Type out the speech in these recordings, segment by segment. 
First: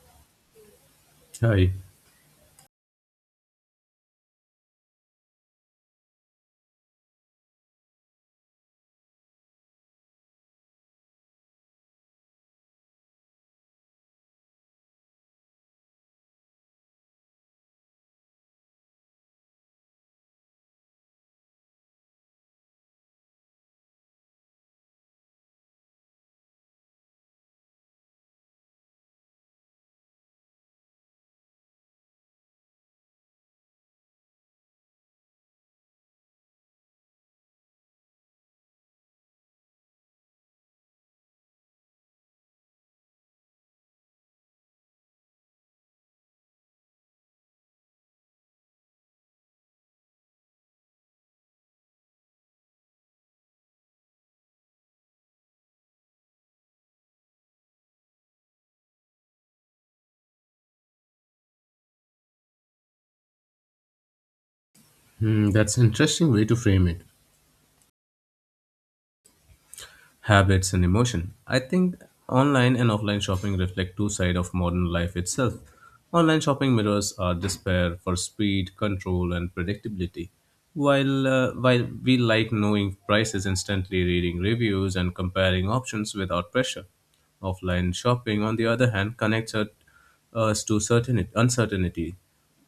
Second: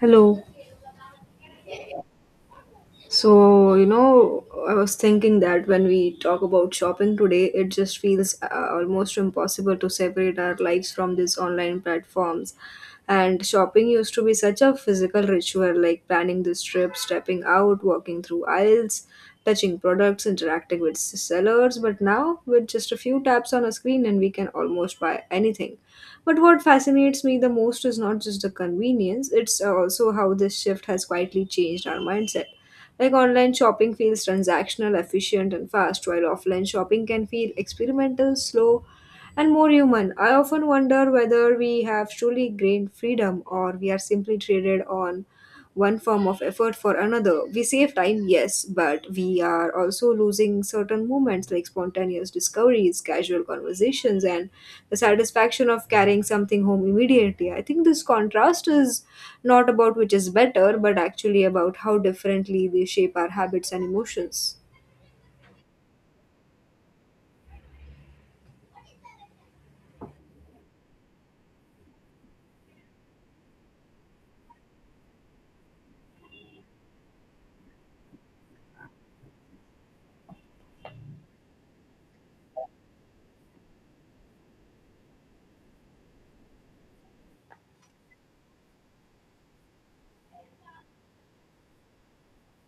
Hello. Hi. So, you know, I was thinking that when we talk about shopping today, it just feels almost impossible to separate our lives from these online platforms. And shopping used to be such a physical ritual like planning this trip, stepping out, walking through aisles, touching products, interacting with sellers. But now, with just a few taps on a screen, and we can almost buy anything. But what fascinates me the most is not just the convenience, it's also how this shift has quietly changed our mindset like online shopping feels transactional, efficient, and fast, while offline shopping can feel experimental, slow, and more human. I often wonder whether we have truly gained freedom or we are simply traded on one form of effort for another. We save time, yes, but we are also losing certain moments like spontaneous discoveries, casual conversations, and the satisfaction of carrying something home immediately. I think this contrast is not about which is better, but actually about how differently they shape our habits and emotions. Hmm, that's an interesting way to frame it. Habits and emotion. I think online and offline shopping reflect two sides of modern life itself. Online shopping mirrors our despair for speed, control, and predictability. While we like knowing prices instantly, reading reviews, and comparing options without pressure. Offline shopping, on the other hand, connects us to certainty, uncertainty,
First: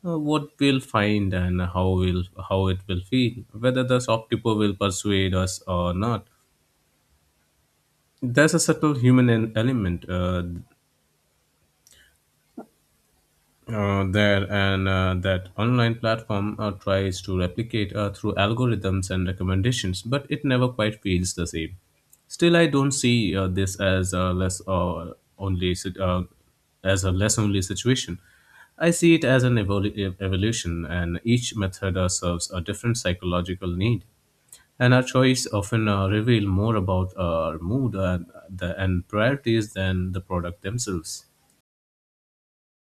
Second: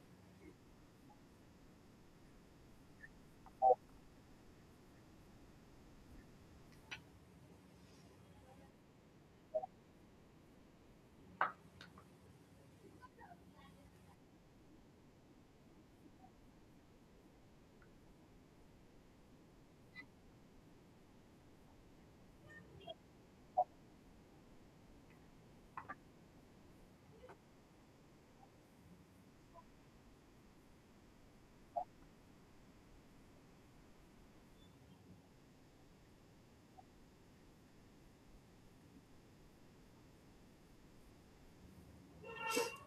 what we'll find and how it will feel, whether the shopkeeper will persuade us or not, there's a subtle human element there, and that online platform tries to replicate through algorithms and recommendations, but it never quite feels the same. Still, I don't see this as a only sit- uh, less only situation. I see it as an evolution, and each method serves a different psychological need, and our choice often reveal more about our mood and priorities than the product themselves.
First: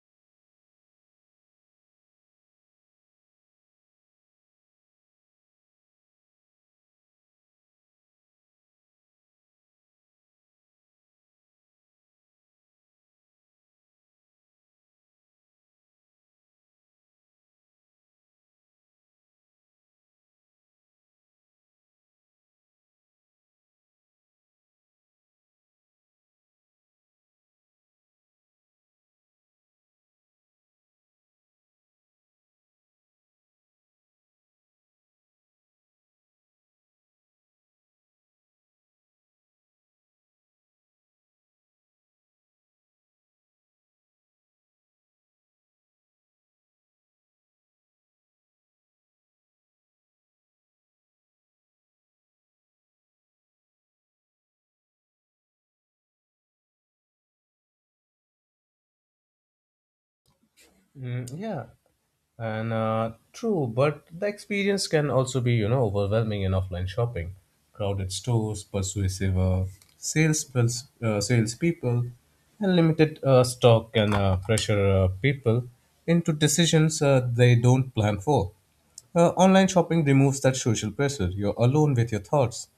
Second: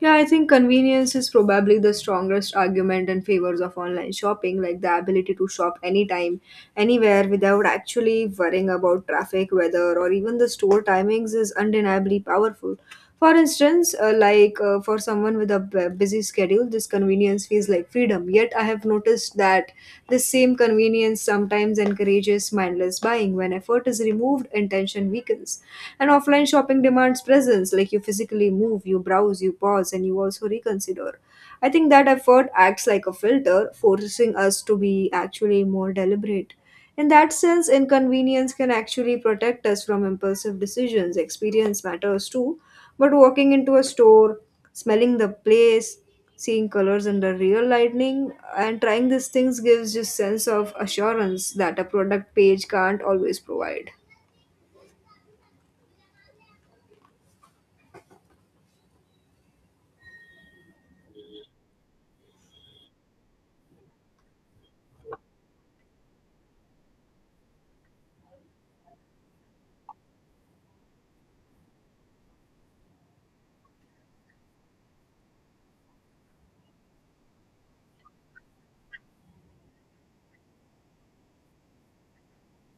Yeah, I think convenience is probably the strongest argument in favors of online shopping, like the ability to shop anytime, anywhere without actually worrying about traffic, weather, or even the store timings is undeniably powerful. For instance, for someone with a busy schedule, this convenience feels like freedom. Yet I have noticed that this same convenience sometimes encourages mindless buying when effort is removed, intention weakens. And offline shopping demands presence, like you physically move, you browse, you pause, and you also reconsider. I think that effort acts like a filter, forcing us to be actually more deliberate. In that sense, inconvenience can actually protect us from impulsive decisions. Experience matters too, but walking into a store, smelling the place, seeing colors under real lighting, and trying these things gives just sense of assurance that a product page can't always provide. Mm, yeah, and true, but the experience can also be, you know, overwhelming in offline shopping. Crowded stores, persuasive sales salespeople, and limited stock can pressure people into decisions they don't plan for. Online shopping removes that social pressure. You're alone with your thoughts,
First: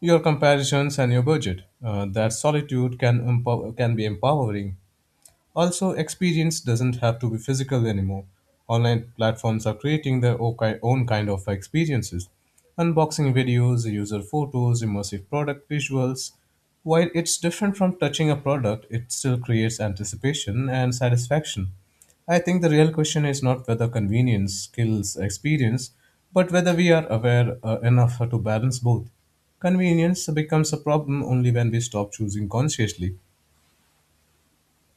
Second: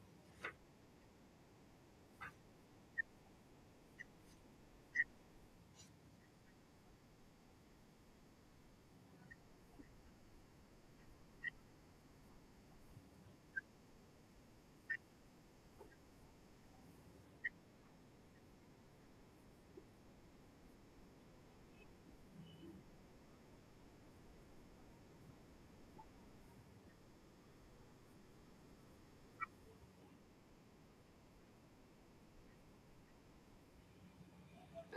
your comparisons, and your budget. That solitude can be empowering. Also, experience doesn't have to be physical anymore. Online platforms are creating their own kind of experiences: unboxing videos, user photos, immersive product visuals. While it's different from touching a product, it still creates anticipation and satisfaction. I think the real question is not whether convenience skills experience, but whether we are aware enough to balance both. Convenience becomes a problem only when we stop choosing consciously.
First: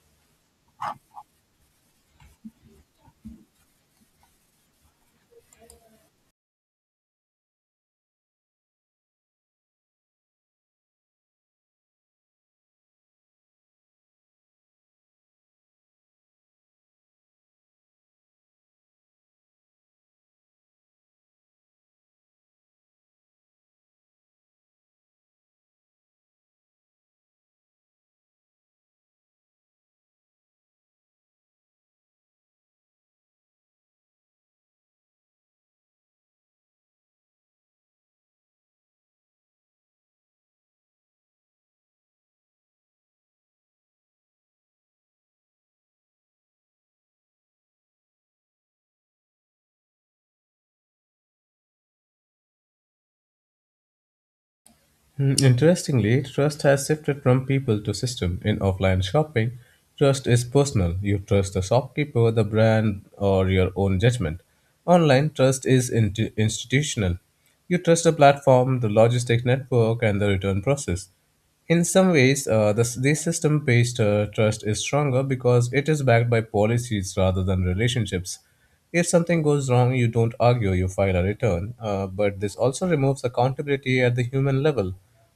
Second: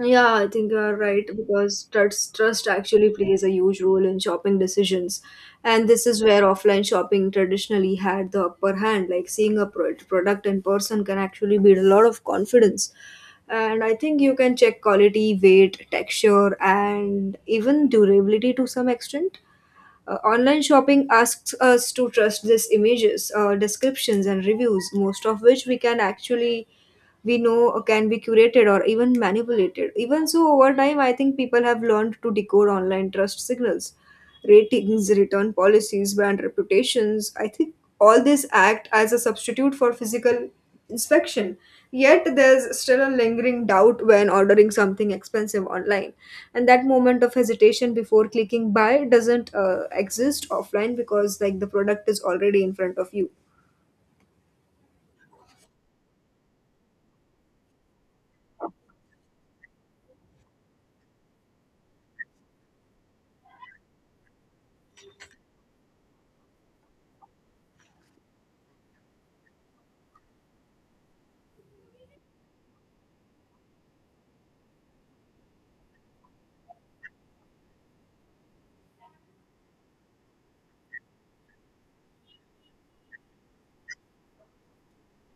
Yeah, I think you are right because trust actually plays a huge role in shopping decisions. And this is where offline shopping traditionally had the upper hand. Like seeing a product in person can actually build a lot of confidence. And I think you can check quality, weight, texture, and even durability to some extent. Online shopping asks us to trust these images, descriptions, and reviews, most of which we know can be curated or even manipulated. Even so, over time, I think people have learned to decode online trust signals, ratings, return policies, brand reputations. I think all this act as a substitute for physical inspection. Yet there's still a lingering doubt when ordering something expensive online, and that moment of hesitation before clicking buy doesn't exist offline because like the product is already in front of you. Hmm, interestingly, trust has shifted from people to system. In offline shopping, trust is personal. You trust the shopkeeper, the brand, or your own judgment. Online, trust is institutional. You trust the platform, the logistics network, and the return process. In some ways, this system based trust is stronger because it is backed by policies rather than relationships. If something goes wrong, you don't argue, you file a return. But this also removes accountability at the human level.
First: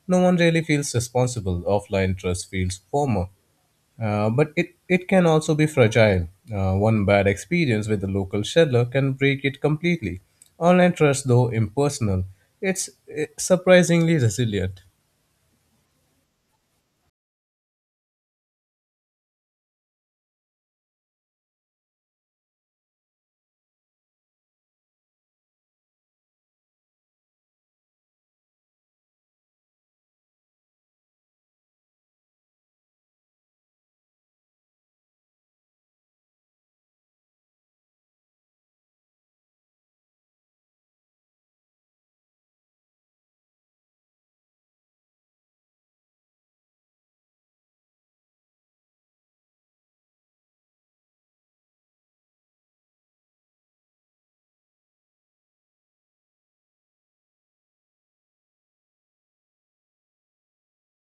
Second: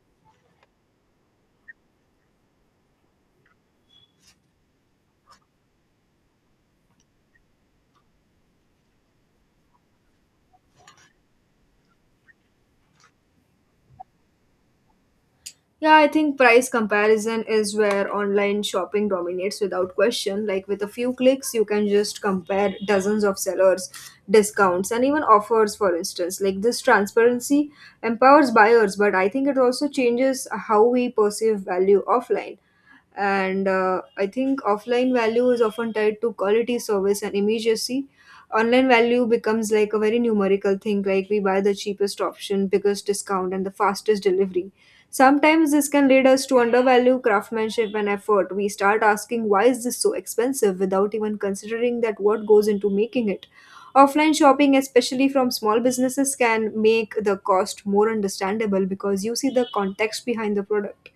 No one really feels responsible. Offline trust feels formal. But it can also be fragile. One bad experience with a local seller can break it completely. Online trust, though impersonal, it's surprisingly resilient. Yeah, I think price comparison is where online shopping dominates without question. Like with a few clicks, you can just compare dozens of sellers, discounts, and even offers, for instance. Like this transparency empowers buyers, but I think it also changes how we perceive value offline, and I think offline value is often tied to quality service and immediacy. Online value becomes like a very numerical thing, like we buy the cheapest option, biggest discount, and the fastest delivery. Sometimes this can lead us to undervalue craftsmanship and effort. We start asking why is this so expensive without even considering that what goes into making it. Offline shopping, especially from small businesses, can make the cost more understandable because you see the context behind the product.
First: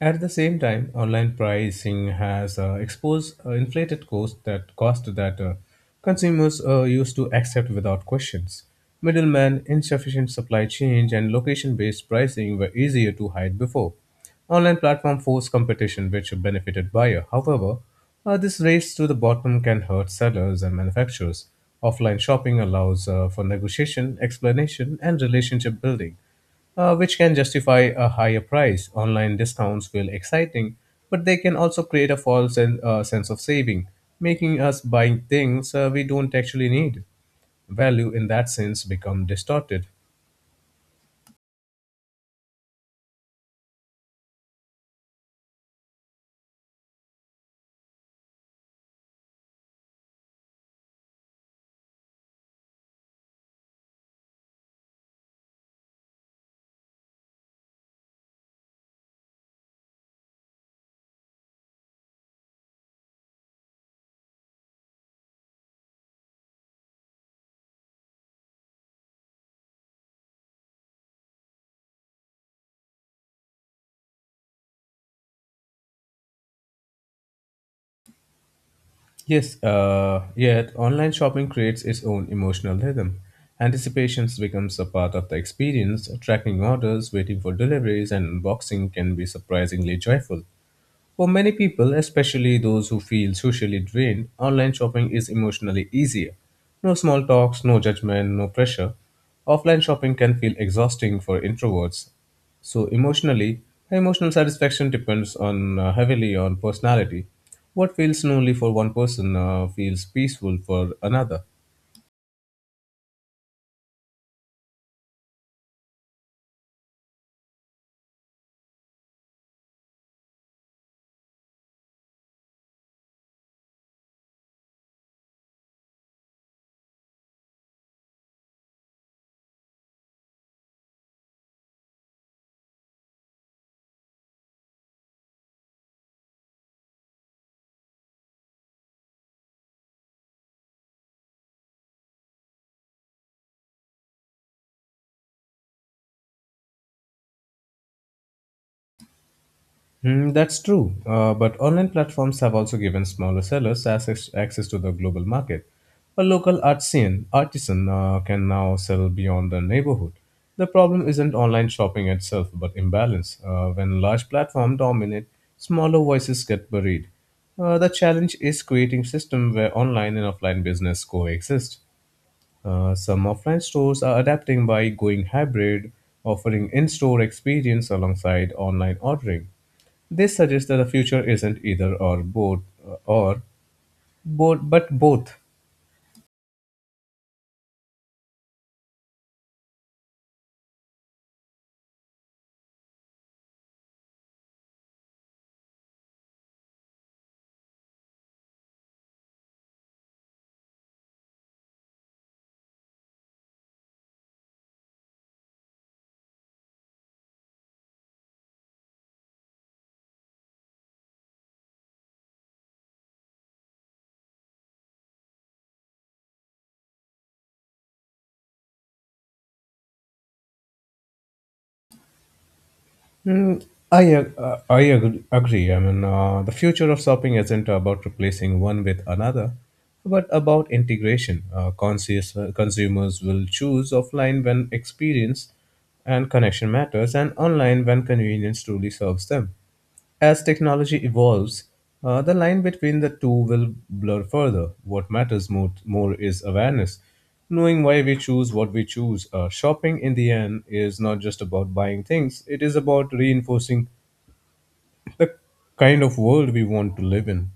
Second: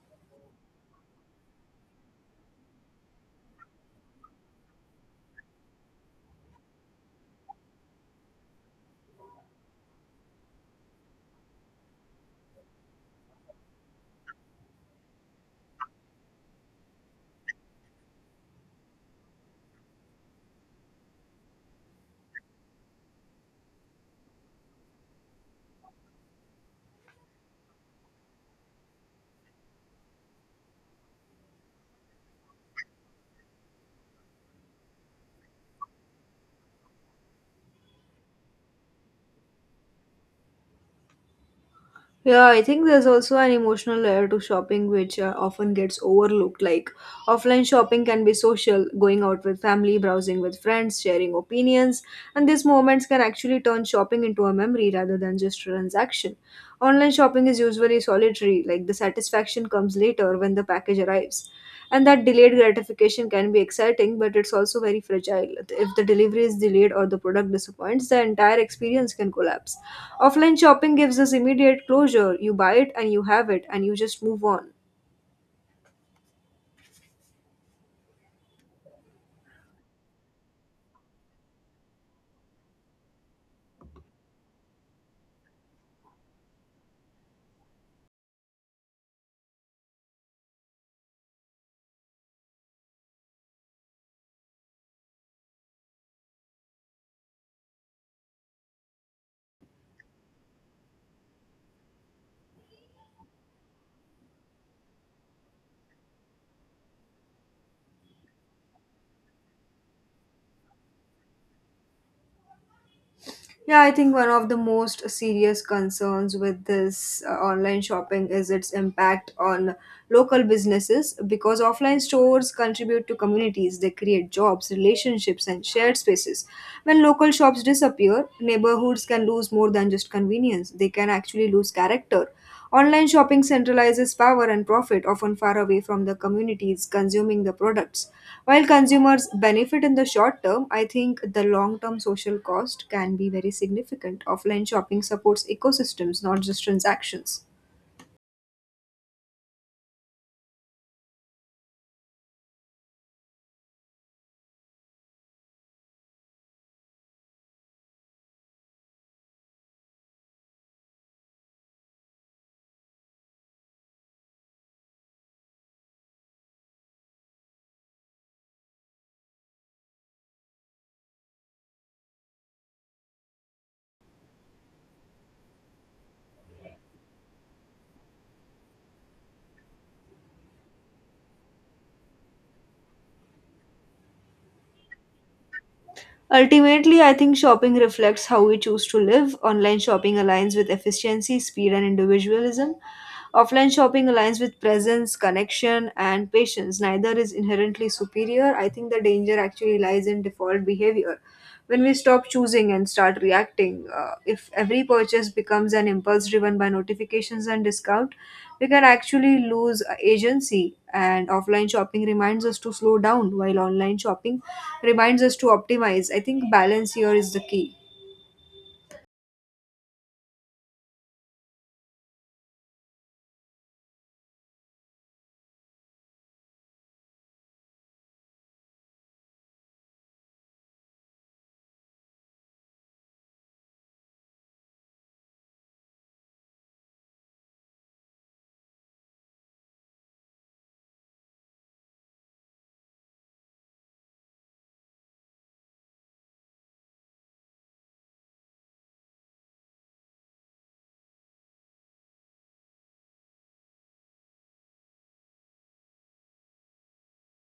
At the same time, online pricing has exposed inflated cost that consumers used to accept without questions. Middlemen, insufficient supply chain, and location-based pricing were easier to hide before. Online platform forced competition, which benefited buyer. However, this race to the bottom can hurt sellers and manufacturers. Offline shopping allows for negotiation, explanation, and relationship building, which can justify a higher price. Online discounts feel exciting, but they can also create a sense of saving, making us buying things we don't actually need. Value in that sense become distorted. Yeah, I think there's also an emotional layer to shopping which often gets overlooked. Like offline shopping can be social, going out with family, browsing with friends, sharing opinions, and these moments can actually turn shopping into a memory rather than just a transaction. Online shopping is usually solitary, like the satisfaction comes later when the package arrives. And that delayed gratification can be exciting, but it's also very fragile. If the delivery is delayed or the product disappoints, the entire experience can collapse. Offline shopping gives us immediate closure. You buy it and you have it, and you just move on. Yes, yet online shopping creates its own emotional rhythm. Anticipations becomes a part of the experience. Tracking orders, waiting for deliveries, and unboxing can be surprisingly joyful. For many people, especially those who feel socially drained, online shopping is emotionally easier. No small talks, no judgment, no pressure. Offline shopping can feel exhausting for introverts. So emotionally, emotional satisfaction depends on heavily on personality. What feels lonely for one person feels peaceful for another. Yeah, I think one of the most serious concerns with this online shopping is its impact on local businesses because offline stores contribute to communities, they create jobs, relationships, and shared spaces. When local shops disappear, neighborhoods can lose more than just convenience, they can actually lose character. Online shopping centralizes power and profit, often far away from the communities consuming the products. While consumers benefit in the short term, I think the long term social cost can be very significant. Offline shopping supports ecosystems, not just transactions. Mm, that's true, but online platforms have also given smaller sellers access to the global market. A local artisan can now sell beyond the neighborhood. The problem isn't online shopping itself, but imbalance. When large platforms dominate, smaller voices get buried. The challenge is creating system where online and offline business coexist. Some offline stores are adapting by going hybrid, offering in-store experience alongside online ordering. This suggests that the future isn't either or both but both. Ultimately, I think shopping reflects how we choose to live. Online shopping aligns with efficiency, speed, and individualism. Offline shopping aligns with presence, connection, and patience. Neither is inherently superior. I think the danger actually lies in default behavior. When we stop choosing and start reacting, if every purchase becomes an impulse driven by notifications and discount, we can actually lose agency. And offline shopping reminds us to slow down, while online shopping reminds us to optimize. I think balance here is the key. Hmm, agree. I mean, the future of shopping isn't about replacing one with another, but about integration. Conscious consumers will choose offline when experience and connection matters, and online when convenience truly serves them. As technology evolves, the line between the two will blur further. What matters more is awareness. Knowing why we choose what we choose. Shopping, in the end, is not just about buying things, it is about reinforcing kind of world we want to live in.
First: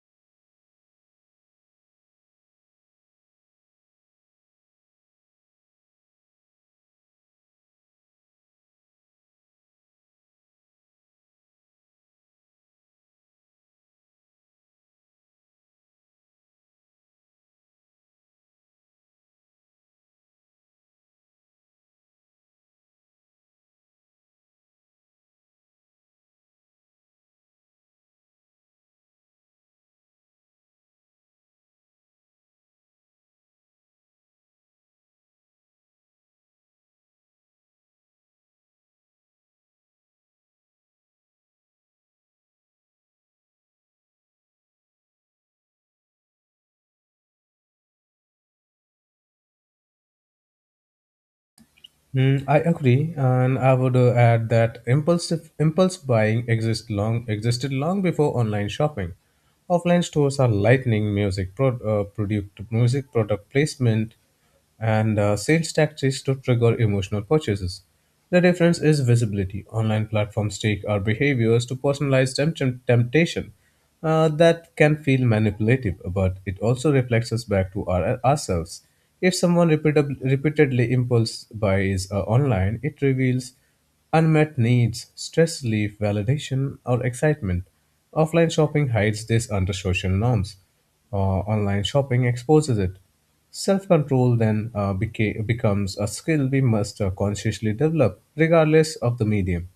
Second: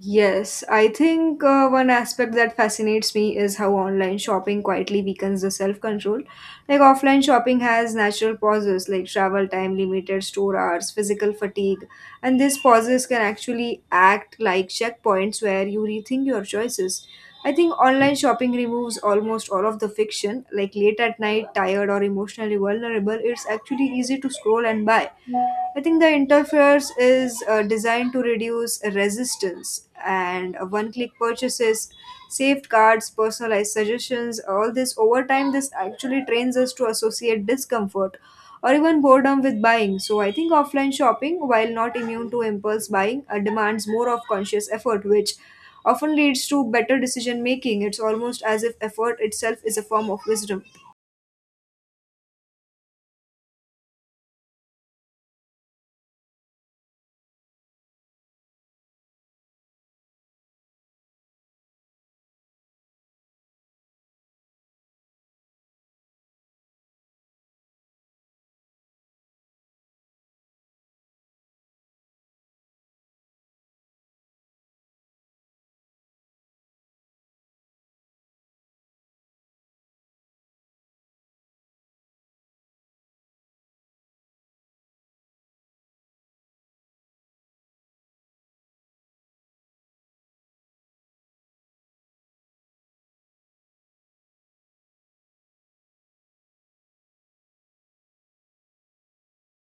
Yes, I think one aspect that fascinates me is how online shopping quietly weakens the self control. Like offline shopping has natural pauses like travel time, limited store hours, physical fatigue, and these pauses can actually act like checkpoints where you rethink your choices. I think online shopping removes almost all of the fiction, like late at night, tired, or emotionally vulnerable, it's actually easy to scroll and buy. I think the interface is designed to reduce resistance, and one click purchases, safeguards, personalized suggestions, all this over time, this actually trains us to associate discomfort or even boredom with buying. So, I think offline shopping, while not immune to impulse buying, demands more of conscious effort, which often leads to better decision making. It's almost as if effort itself is a form of wisdom. Mm, I agree, and I would add that impulsive impulse buying existed long before online shopping. Offline stores are lightning music pro, product music product placement and sales tactics to trigger emotional purchases. The difference is visibility. Online platforms take our behaviors to personalize temptation, that can feel manipulative, but it also reflects us back to ourselves. If someone repeatedly impulse buys online, it reveals unmet needs, stress relief, validation, or excitement. Offline shopping hides this under social norms. Online shopping exposes it. Self control then becomes a skill we must consciously develop, regardless of the medium.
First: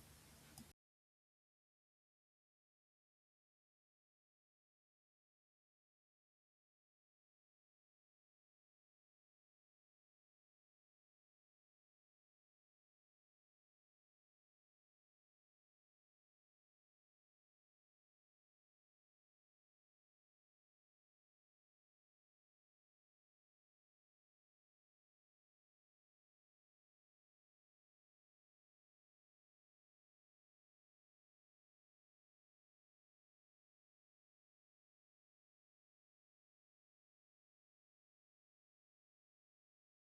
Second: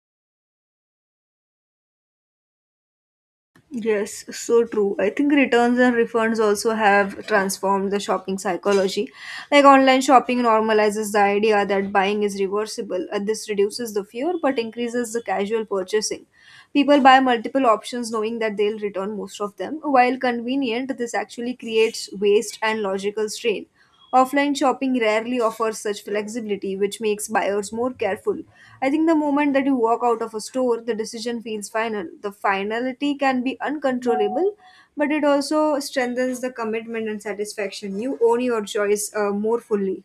Yes, so true. I think returns and refunds also have transformed the shopping psychology. Like online shopping normalizes the idea that buying is reversible, and this reduces the fear but increases the casual purchasing. People buy multiple options knowing that they'll return most of them. While convenient, this actually creates waste and logical strain. Offline shopping rarely offers such flexibility, which makes buyers more careful. I think the moment that you walk out of a store, the decision feels final. The finality can be uncontrollable, but it also strengthens the commitment and satisfaction. You own your choice more fully.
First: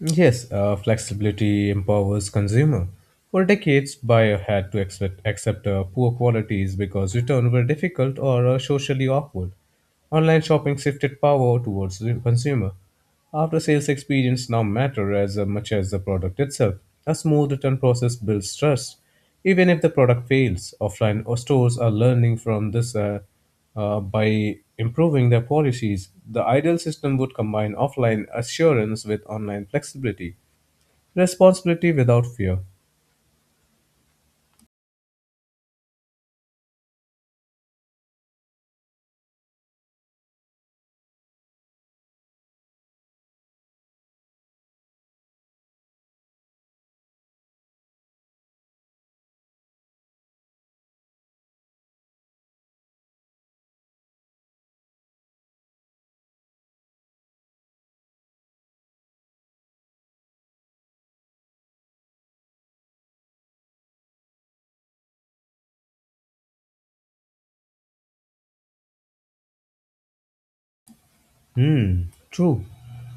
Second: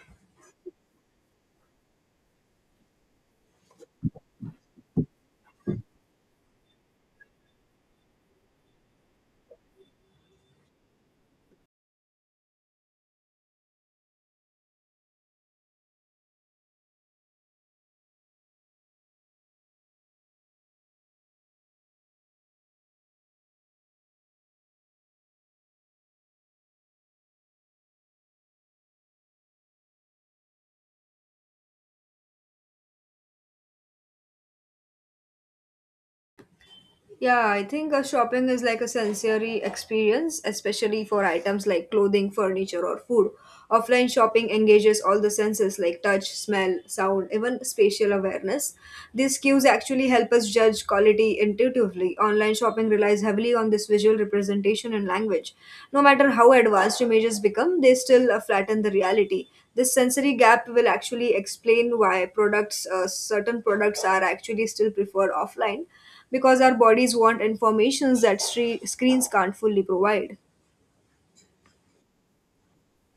Yes, flexibility empowers consumer. For decades, buyer had to accept poor qualities because returns were difficult or socially awkward. Online shopping shifted power towards the consumer. After sales experience now matter as much as the product itself. A smooth return process builds trust. Even if the product fails, offline or stores are learning from this by improving their policies. The ideal system would combine offline assurance with online flexibility, responsibility without fear. Yeah, I think shopping is like a sensory experience, especially for items like clothing, furniture, or food. Offline shopping engages all the senses like touch, smell, sound, even spatial awareness. These cues actually help us judge quality intuitively. Online shopping relies heavily on this visual representation and language. No matter how advanced images become, they still flatten the reality. This sensory gap will actually explain why products, certain products, are actually still preferred offline because our bodies want informations that screens can't fully provide. Hmm, true.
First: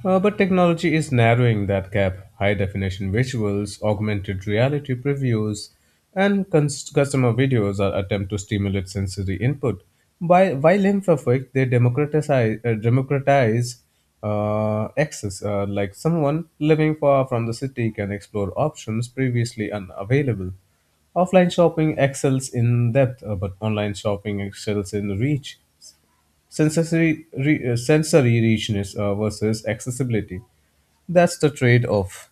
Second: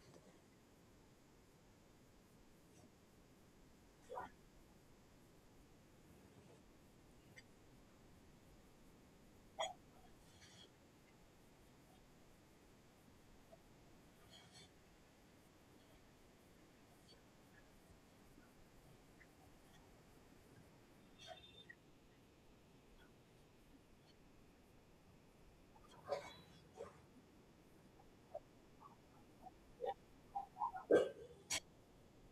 But technology is narrowing that gap. High definition visuals, augmented reality previews, and customer videos are attempt to stimulate sensory input. By while imperfect, they democratize access. Like someone living far from the city can explore options previously unavailable. Offline shopping excels in depth, but online shopping excels in reach. Sensory richness versus accessibility. That's the trade off.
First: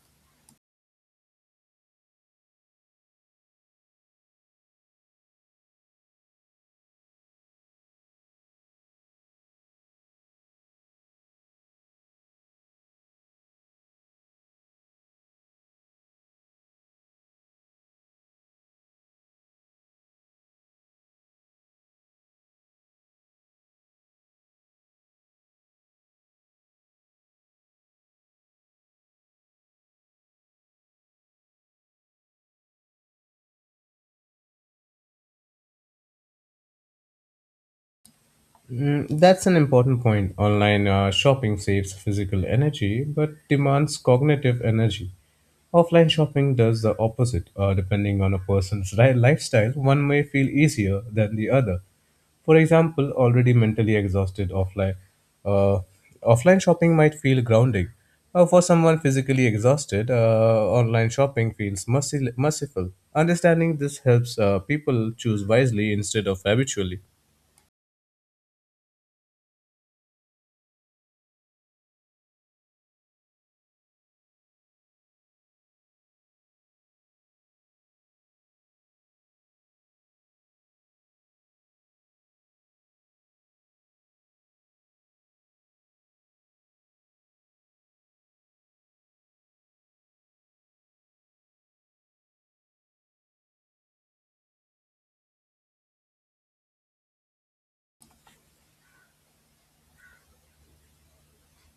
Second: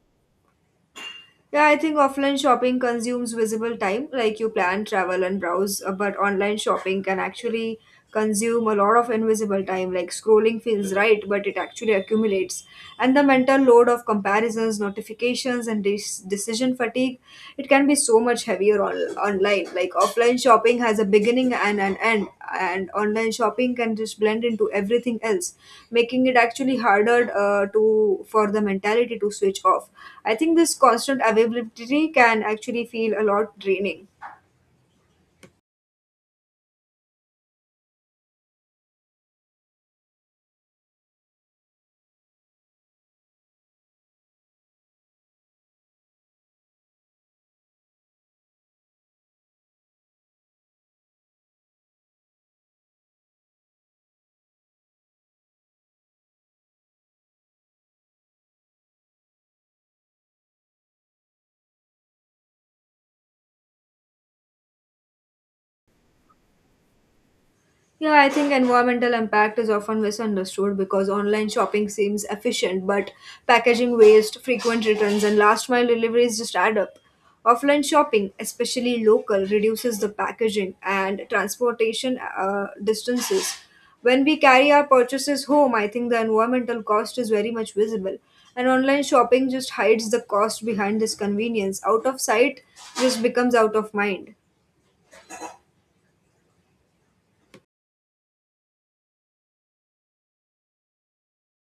Yeah, I think offline shopping consumes visible time, like you plan, travel, and browse, but online shopping can actually consume a lot of invisible time. Like scrolling feels right, but it actually accumulates. And the mental load of comparisons, notifications, and decision fatigue, it can be so much heavier on, online. Like offline shopping has a beginning and an end, and online shopping can just blend into everything else, making it actually harder to for the mentality to switch off. I think this constant availability can actually feel a lot draining. Mm, that's an important point. Online shopping saves physical energy but demands cognitive energy. Offline shopping does the opposite. Depending on a person's lifestyle, one may feel easier than the other. For example, already mentally exhausted uh, offline shopping might feel grounding. For someone physically exhausted, online shopping feels merciful. Understanding this helps people choose wisely instead of habitually. Yeah, I think environmental impact is often misunderstood because online shopping seems efficient, but packaging waste, frequent returns, and last mile deliveries just add up. Offline shopping, especially local, reduces the packaging and transportation distances. When we carry our purchases home, I think the environmental cost is very much visible. And online shopping just hides the cost behind this convenience. Out of sight just becomes out of mind.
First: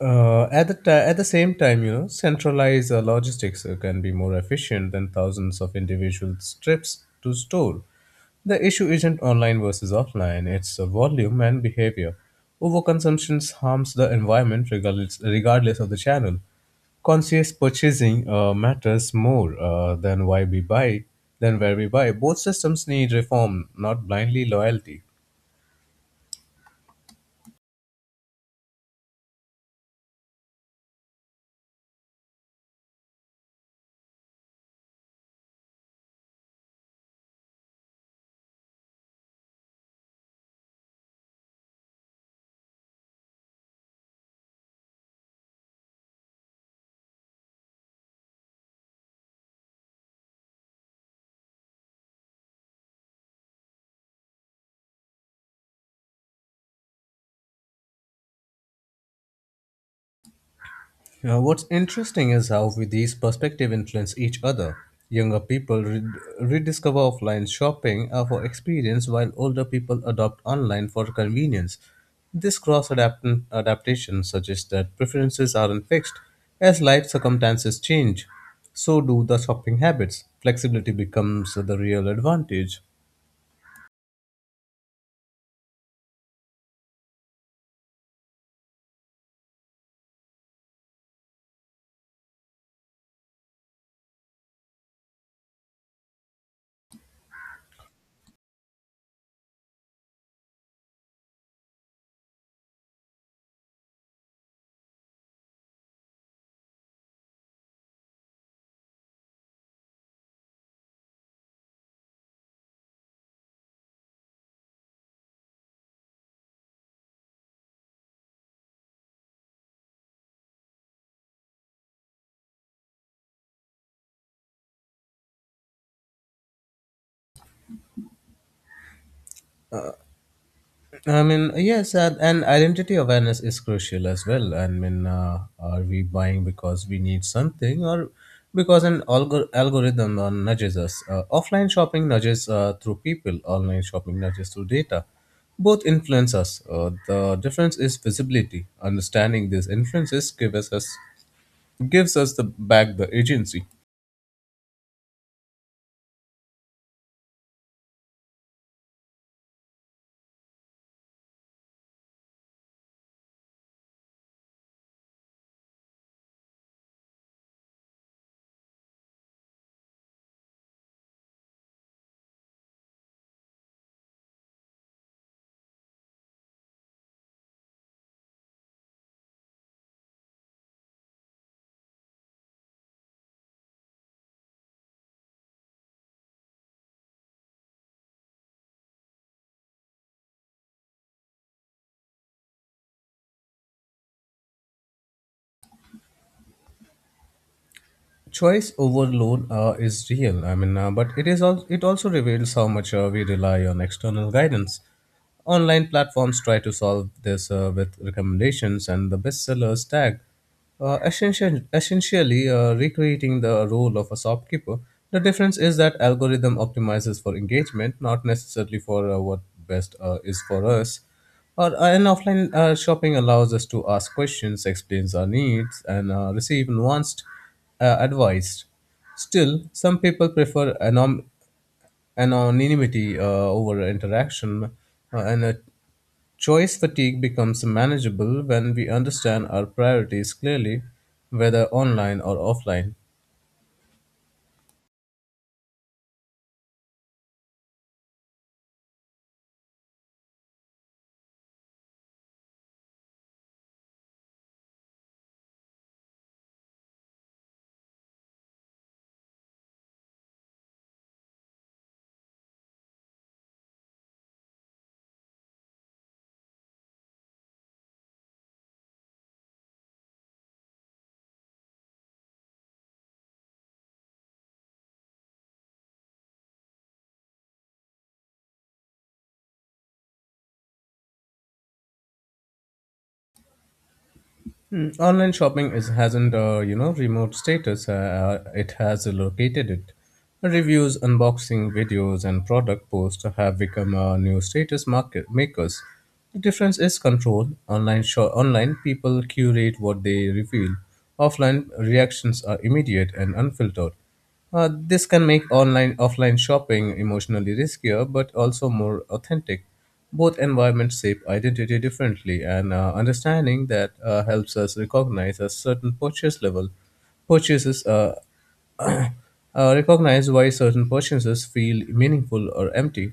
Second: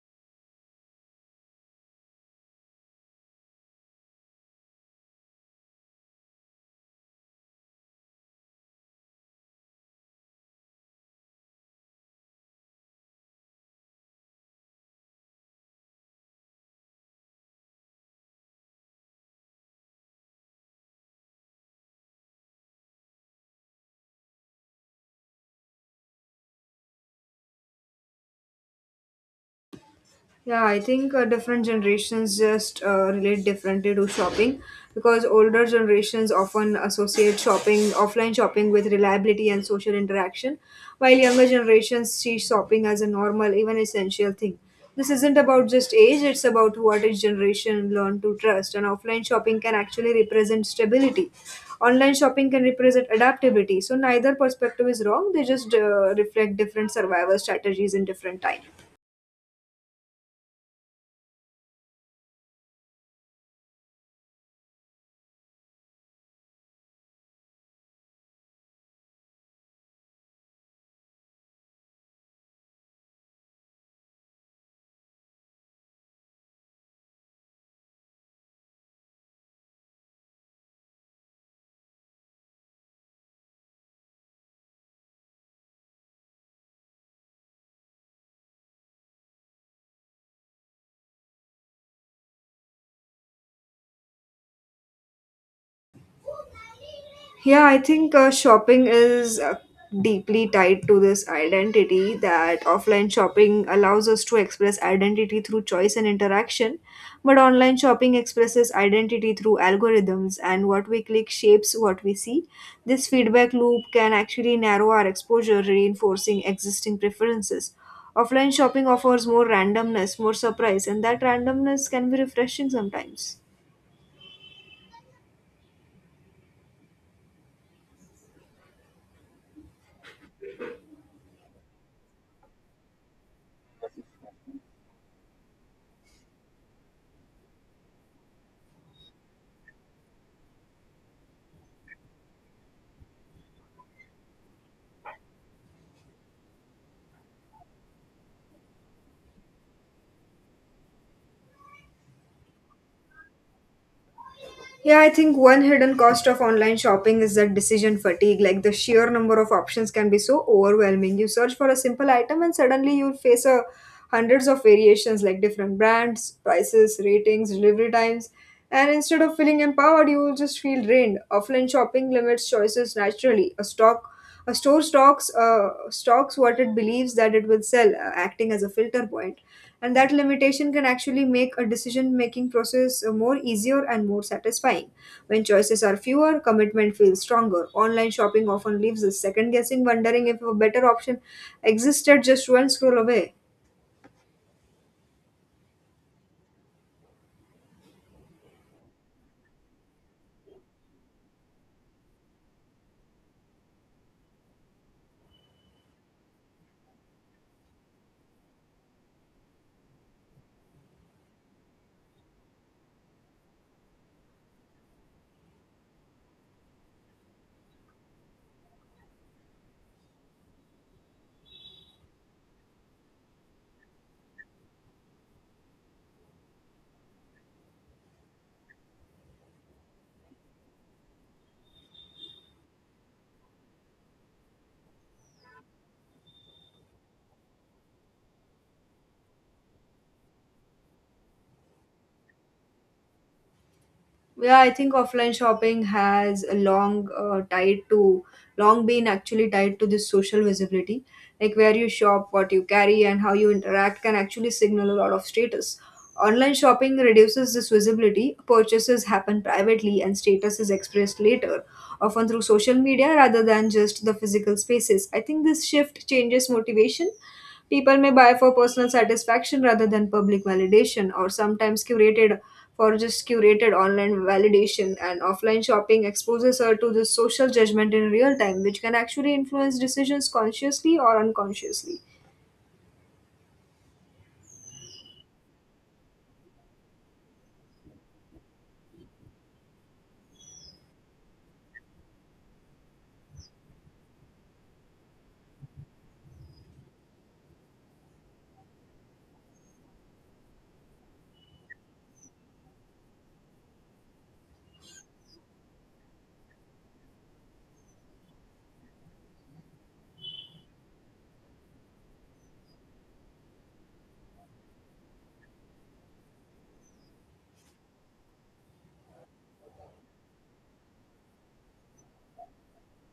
At the same time, you know, centralized logistics can be more efficient than thousands of individual trips to store. The issue isn't online versus offline; it's volume and behavior. Overconsumption harms the environment regardless of the channel. Conscious purchasing matters more than why we buy than where we buy. Both systems need reform, not blindly loyalty. Yeah, I think different generations just relate differently to shopping because older generations often associate shopping, offline shopping, with reliability and social interaction, while younger generations see shopping as a normal, even essential thing. This isn't about just age, it's about what each generation learned to trust, and offline shopping can actually represent stability. Online shopping can represent adaptability. So, neither perspective is wrong, they just reflect different survival strategies in different times. What's interesting is how these perspectives influence each other. Younger people rediscover offline shopping for experience, while older people adopt online for convenience. This cross adaptation suggests that preferences aren't fixed. As life circumstances change, so do the shopping habits. Flexibility becomes the real advantage. Yeah, I think shopping is deeply tied to this identity that offline shopping allows us to express identity through choice and interaction, but online shopping expresses identity through algorithms and what we click shapes what we see. This feedback loop can actually narrow our exposure, reinforcing existing preferences. Offline shopping offers more randomness, more surprise, and that randomness can be refreshing sometimes. I mean, yes, and identity awareness is crucial as well. I mean, are we buying because we need something or because an algorithm nudges us? Offline shopping nudges through people, online shopping nudges through data. Both influence us. The difference is visibility. Understanding these influences gives us the back the agency. Yeah, I think one hidden cost of online shopping is that decision fatigue. Like, the sheer number of options can be so overwhelming. You search for a simple item and suddenly you face a hundreds of variations like different brands, prices, ratings, delivery times. And instead of feeling empowered, you will just feel drained. Offline shopping limits choices naturally. A store stocks stocks what it believes that it will sell, acting as a filter point, and that limitation can actually make a decision-making process more easier and more satisfying. When choices are fewer, commitment feels stronger. Online shopping often leaves us second guessing, wondering if a better option existed just one scroll away. Choice overload is real. I mean, but it is also it also reveals how much we rely on external guidance. Online platforms try to solve this with recommendations and the bestsellers tag, essentially recreating the role of a shopkeeper. The difference is that algorithm optimizes for engagement, not necessarily for what best is for us. Or an offline shopping allows us to ask questions, explains our needs, and receive nuanced advice. Still, some people prefer anom- and anonymity over interaction, and a choice fatigue becomes manageable when we understand our priorities clearly, whether online or offline. Yeah, I think offline shopping has a long tied to long been actually tied to this social visibility. Like, where you shop, what you carry, and how you interact can actually signal a lot of status. Online shopping reduces this visibility. Purchases happen privately, and status is expressed later, often through social media rather than just the physical spaces. I think this shift changes motivation. People may buy for personal satisfaction rather than public validation, or sometimes curated for just curated online validation, and offline shopping exposes her to this social judgment in real time, which can actually influence decisions consciously or unconsciously. Mm, online shopping is hasn't you know remote status. It has located it. Reviews, unboxing videos, and product posts have become new status market makers. The difference is control. Online people curate what they reveal. Offline reactions are immediate and unfiltered. This can make online offline shopping emotionally riskier but also more authentic. Both environments shape identity differently, and understanding that helps us recognize a certain purchase level. Purchases Recognize why certain purchases feel meaningful or empty.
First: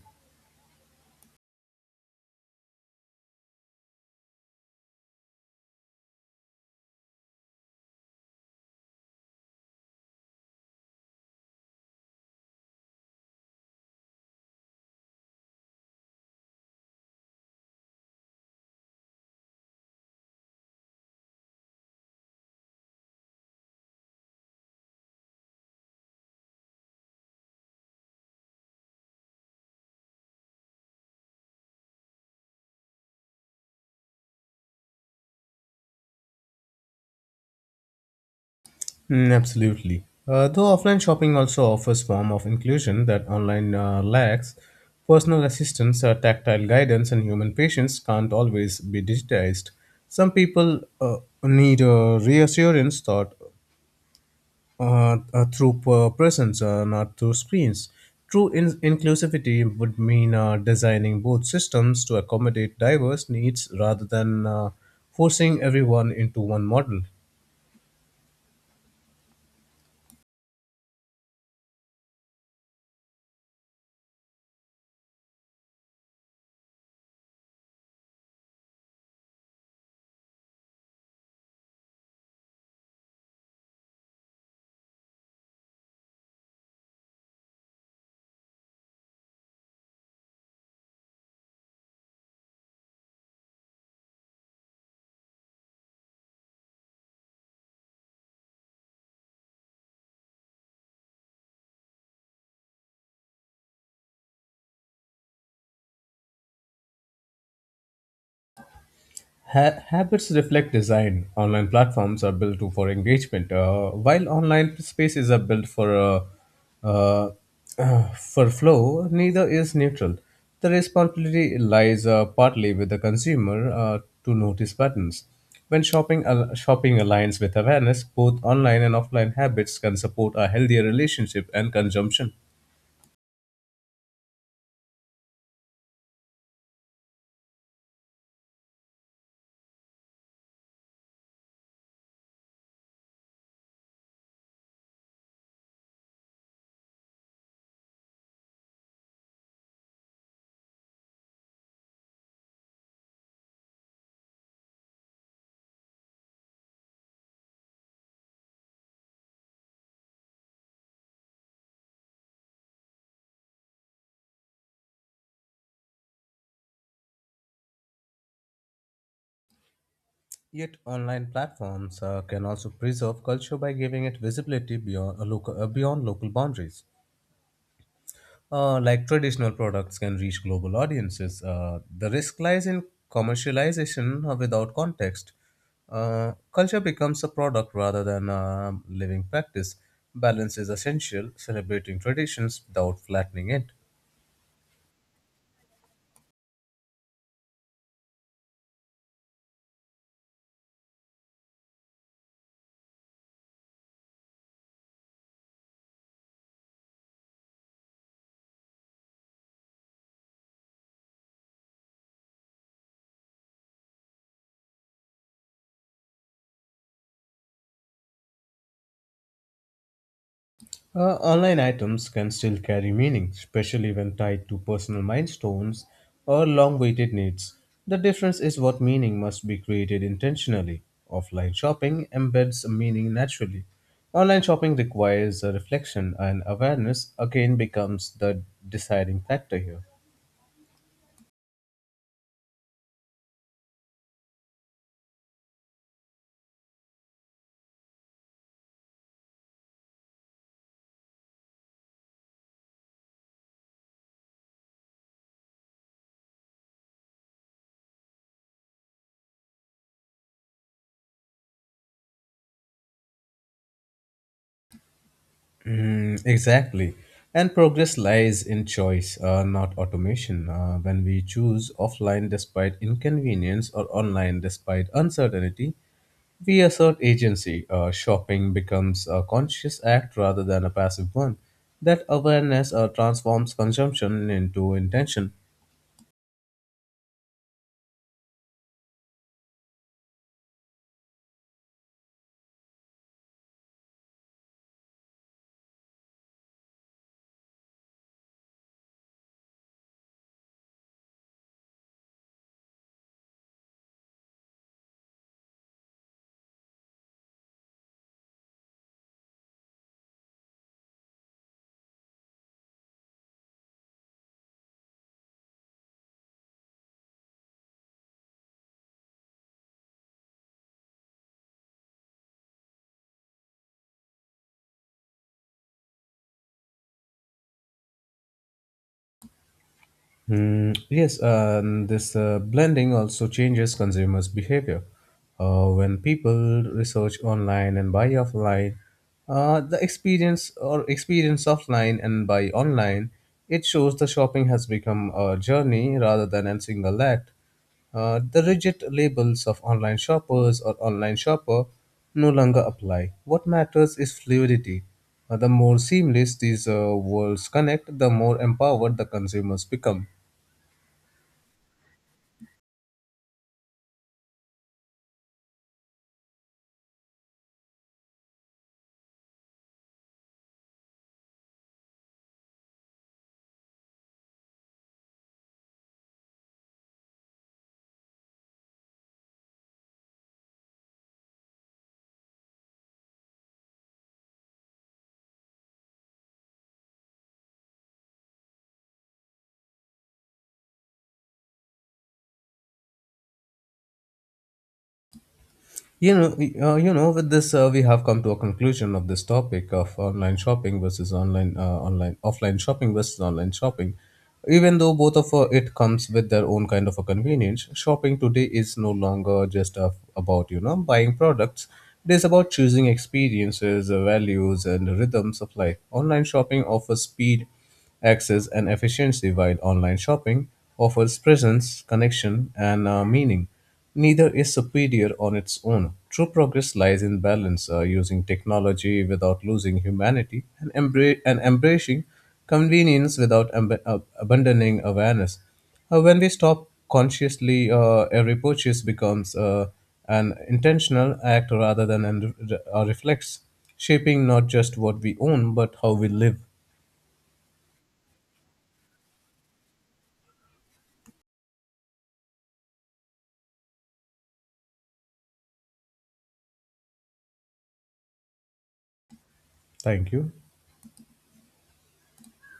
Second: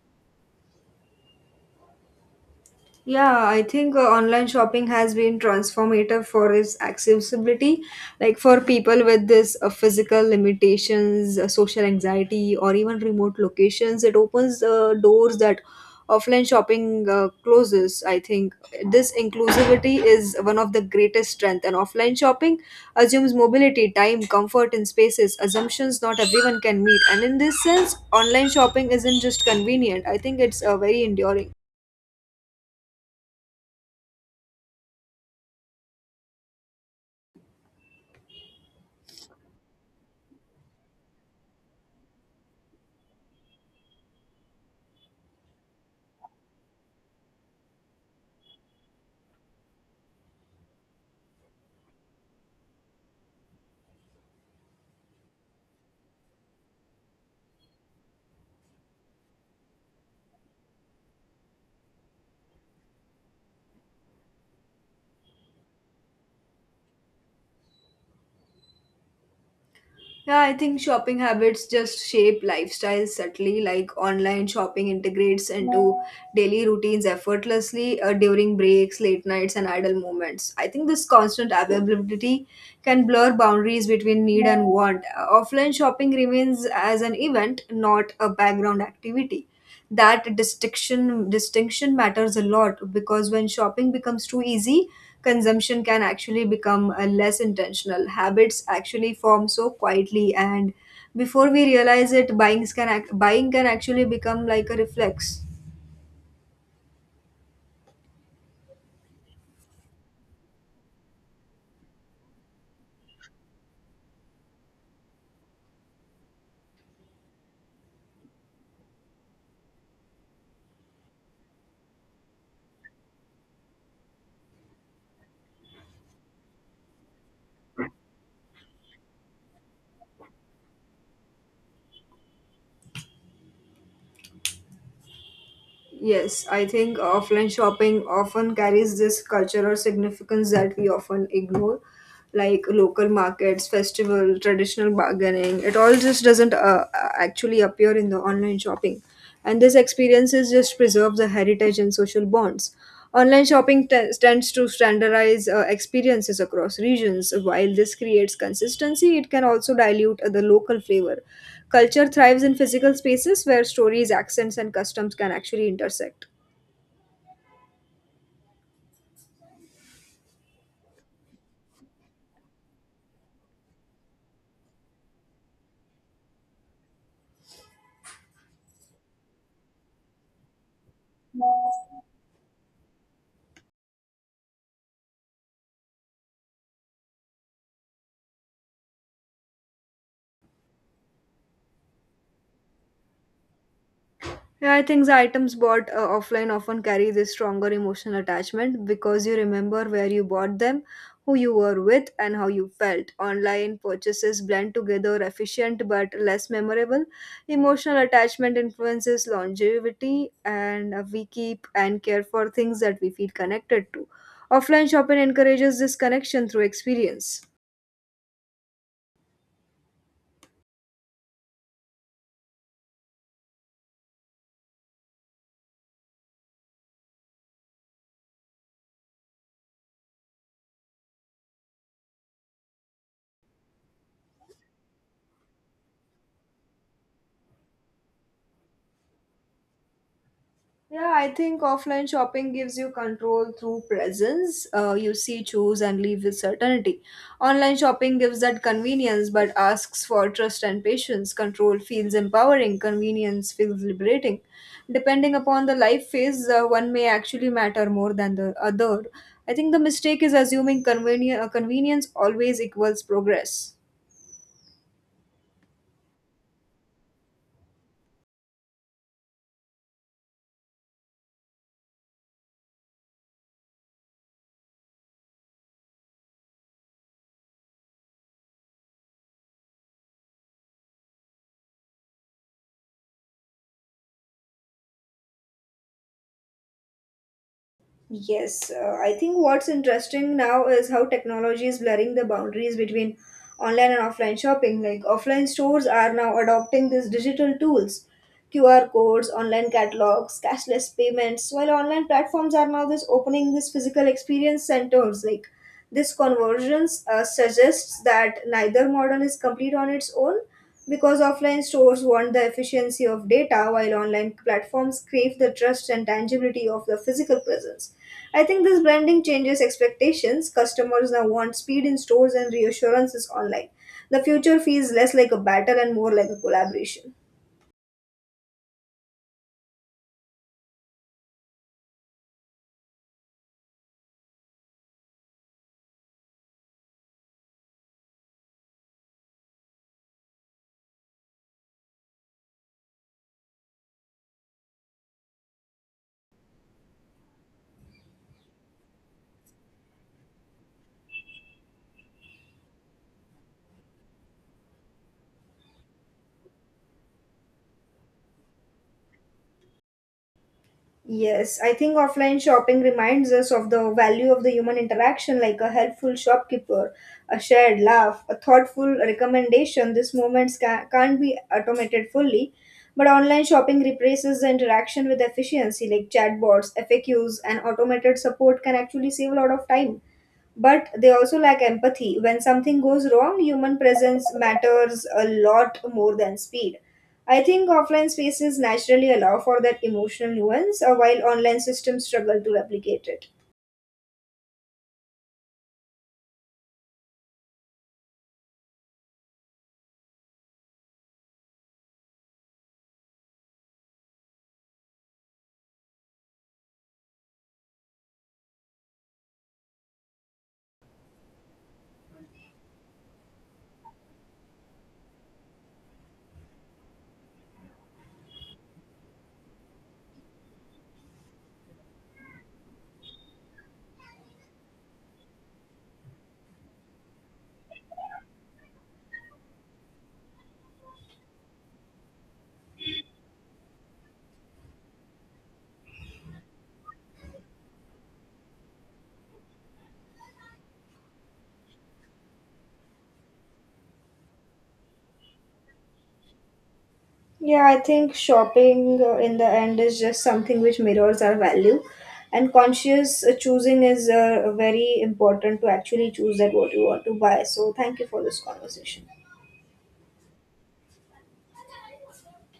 Yeah, I think online shopping has been transformative for its accessibility. Like, for people with this physical limitations, social anxiety, or even remote locations, it opens doors that offline shopping closes. I think this inclusivity is one of the greatest strength. And offline shopping assumes mobility, time, comfort, and spaces assumptions not everyone can meet. And in this sense, online shopping isn't just convenient. I think it's very enduring. Mm, absolutely. Though offline shopping also offers form of inclusion that online lacks, personal assistance, tactile guidance, and human patience can't always be digitized. Some people need reassurance thought presence, not through screens. True inclusivity would mean designing both systems to accommodate diverse needs rather than forcing everyone into one model. Yeah, I think shopping habits just shape lifestyles subtly. Like, online shopping integrates into daily routines effortlessly, during breaks, late nights, and idle moments. I think this constant availability can blur boundaries between need and want. Offline shopping remains as an event, not a background activity. That distinction matters a lot, because when shopping becomes too easy, consumption can actually become less intentional. Habits actually form so quietly, and before we realize it, buying can actually become like a reflex. Habits reflect design. Online platforms are built for engagement, while online spaces are built uh, uh, for flow. Neither is neutral. The responsibility lies partly with the consumer to notice patterns. When shopping aligns with awareness, both online and offline habits can support a healthier relationship and consumption. Yes, I think offline shopping often carries this cultural significance that we often ignore, like local markets, festival, traditional bargaining. It all just doesn't actually appear in the online shopping, and this experiences just preserve the heritage and social bonds. Online shopping tends to standardize experiences across regions. While this creates consistency, it can also dilute the local flavor. Culture thrives in physical spaces where stories, accents, and customs can actually intersect. Yet, online platforms can also preserve culture by giving it visibility beyond local boundaries. Like traditional products can reach global audiences. The risk lies in commercialization without context. Culture becomes a product rather than a living practice. Balance is essential, celebrating traditions without flattening it. Yeah, I think the items bought offline often carry this stronger emotional attachment because you remember where you bought them, who you were with, and how you felt. Online purchases blend together, efficient but less memorable. Emotional attachment influences longevity, and we keep and care for things that we feel connected to. Offline shopping encourages this connection through experience. Online items can still carry meaning, especially when tied to personal milestones or long awaited needs. The difference is what meaning must be created intentionally. Offline shopping embeds meaning naturally. Online shopping requires a reflection and awareness, again, becomes the deciding factor here. Yeah, I think offline shopping gives you control through presence. You see, choose, and leave with certainty. Online shopping gives that convenience but asks for trust and patience. Control feels empowering, convenience feels liberating. Depending upon the life phase, one may actually matter more than the other. I think the mistake is assuming convenience always equals progress. Mm, exactly. And progress lies in choice, not automation. When we choose offline despite inconvenience or online despite uncertainty, we assert agency. Shopping becomes a conscious act rather than a passive one. That awareness transforms consumption into intention. Yes, I think what's interesting now is how technology is blurring the boundaries between online and offline shopping. Like, offline stores are now adopting these digital tools: QR codes, online catalogs, cashless payments, while online platforms are now this opening these physical experience centers. Like, this convergence suggests that neither model is complete on its own, because offline stores want the efficiency of data while online platforms crave the trust and tangibility of the physical presence. I think this branding changes expectations. Customers now want speed in stores and reassurances online. The future feels less like a battle and more like a collaboration. Mm, yes, and this blending also changes consumers' behavior. When people research online and buy offline, the experience or experience offline and buy online, it shows the shopping has become a journey rather than a single act. The rigid labels of online shoppers or online shopper no longer apply. What matters is fluidity. The more seamless these worlds connect, the more empowered the consumers become. Yes, I think offline shopping reminds us of the value of the human interaction, like a helpful shopkeeper, a shared laugh, a thoughtful recommendation. These moments can't be automated fully, but online shopping replaces the interaction with efficiency. Like, chatbots, FAQs, and automated support can actually save a lot of time, but they also lack empathy. When something goes wrong, human presence matters a lot more than speed. I think offline spaces naturally allow for that emotional nuance, while online systems struggle to replicate it. With this, we have come to a conclusion of this topic of online shopping versus offline shopping versus online shopping. Even though both of it comes with their own kind of a convenience, shopping today is no longer just about you know buying products. It is about choosing experiences, values, and rhythms of life. Online shopping offers speed, access, and efficiency, while online shopping offers presence, connection, and meaning. Neither is superior on its own. True progress lies in balance, using technology without losing humanity, and embracing convenience without abandoning awareness. When we stop consciously, every purchase becomes an intentional act rather than a reflex, shaping not just what we own but how we live. Yeah, I think shopping in the end is just something which mirrors our value, and conscious choosing is very important to actually choose that what you want to buy. So, thank you for this conversation. Thank you.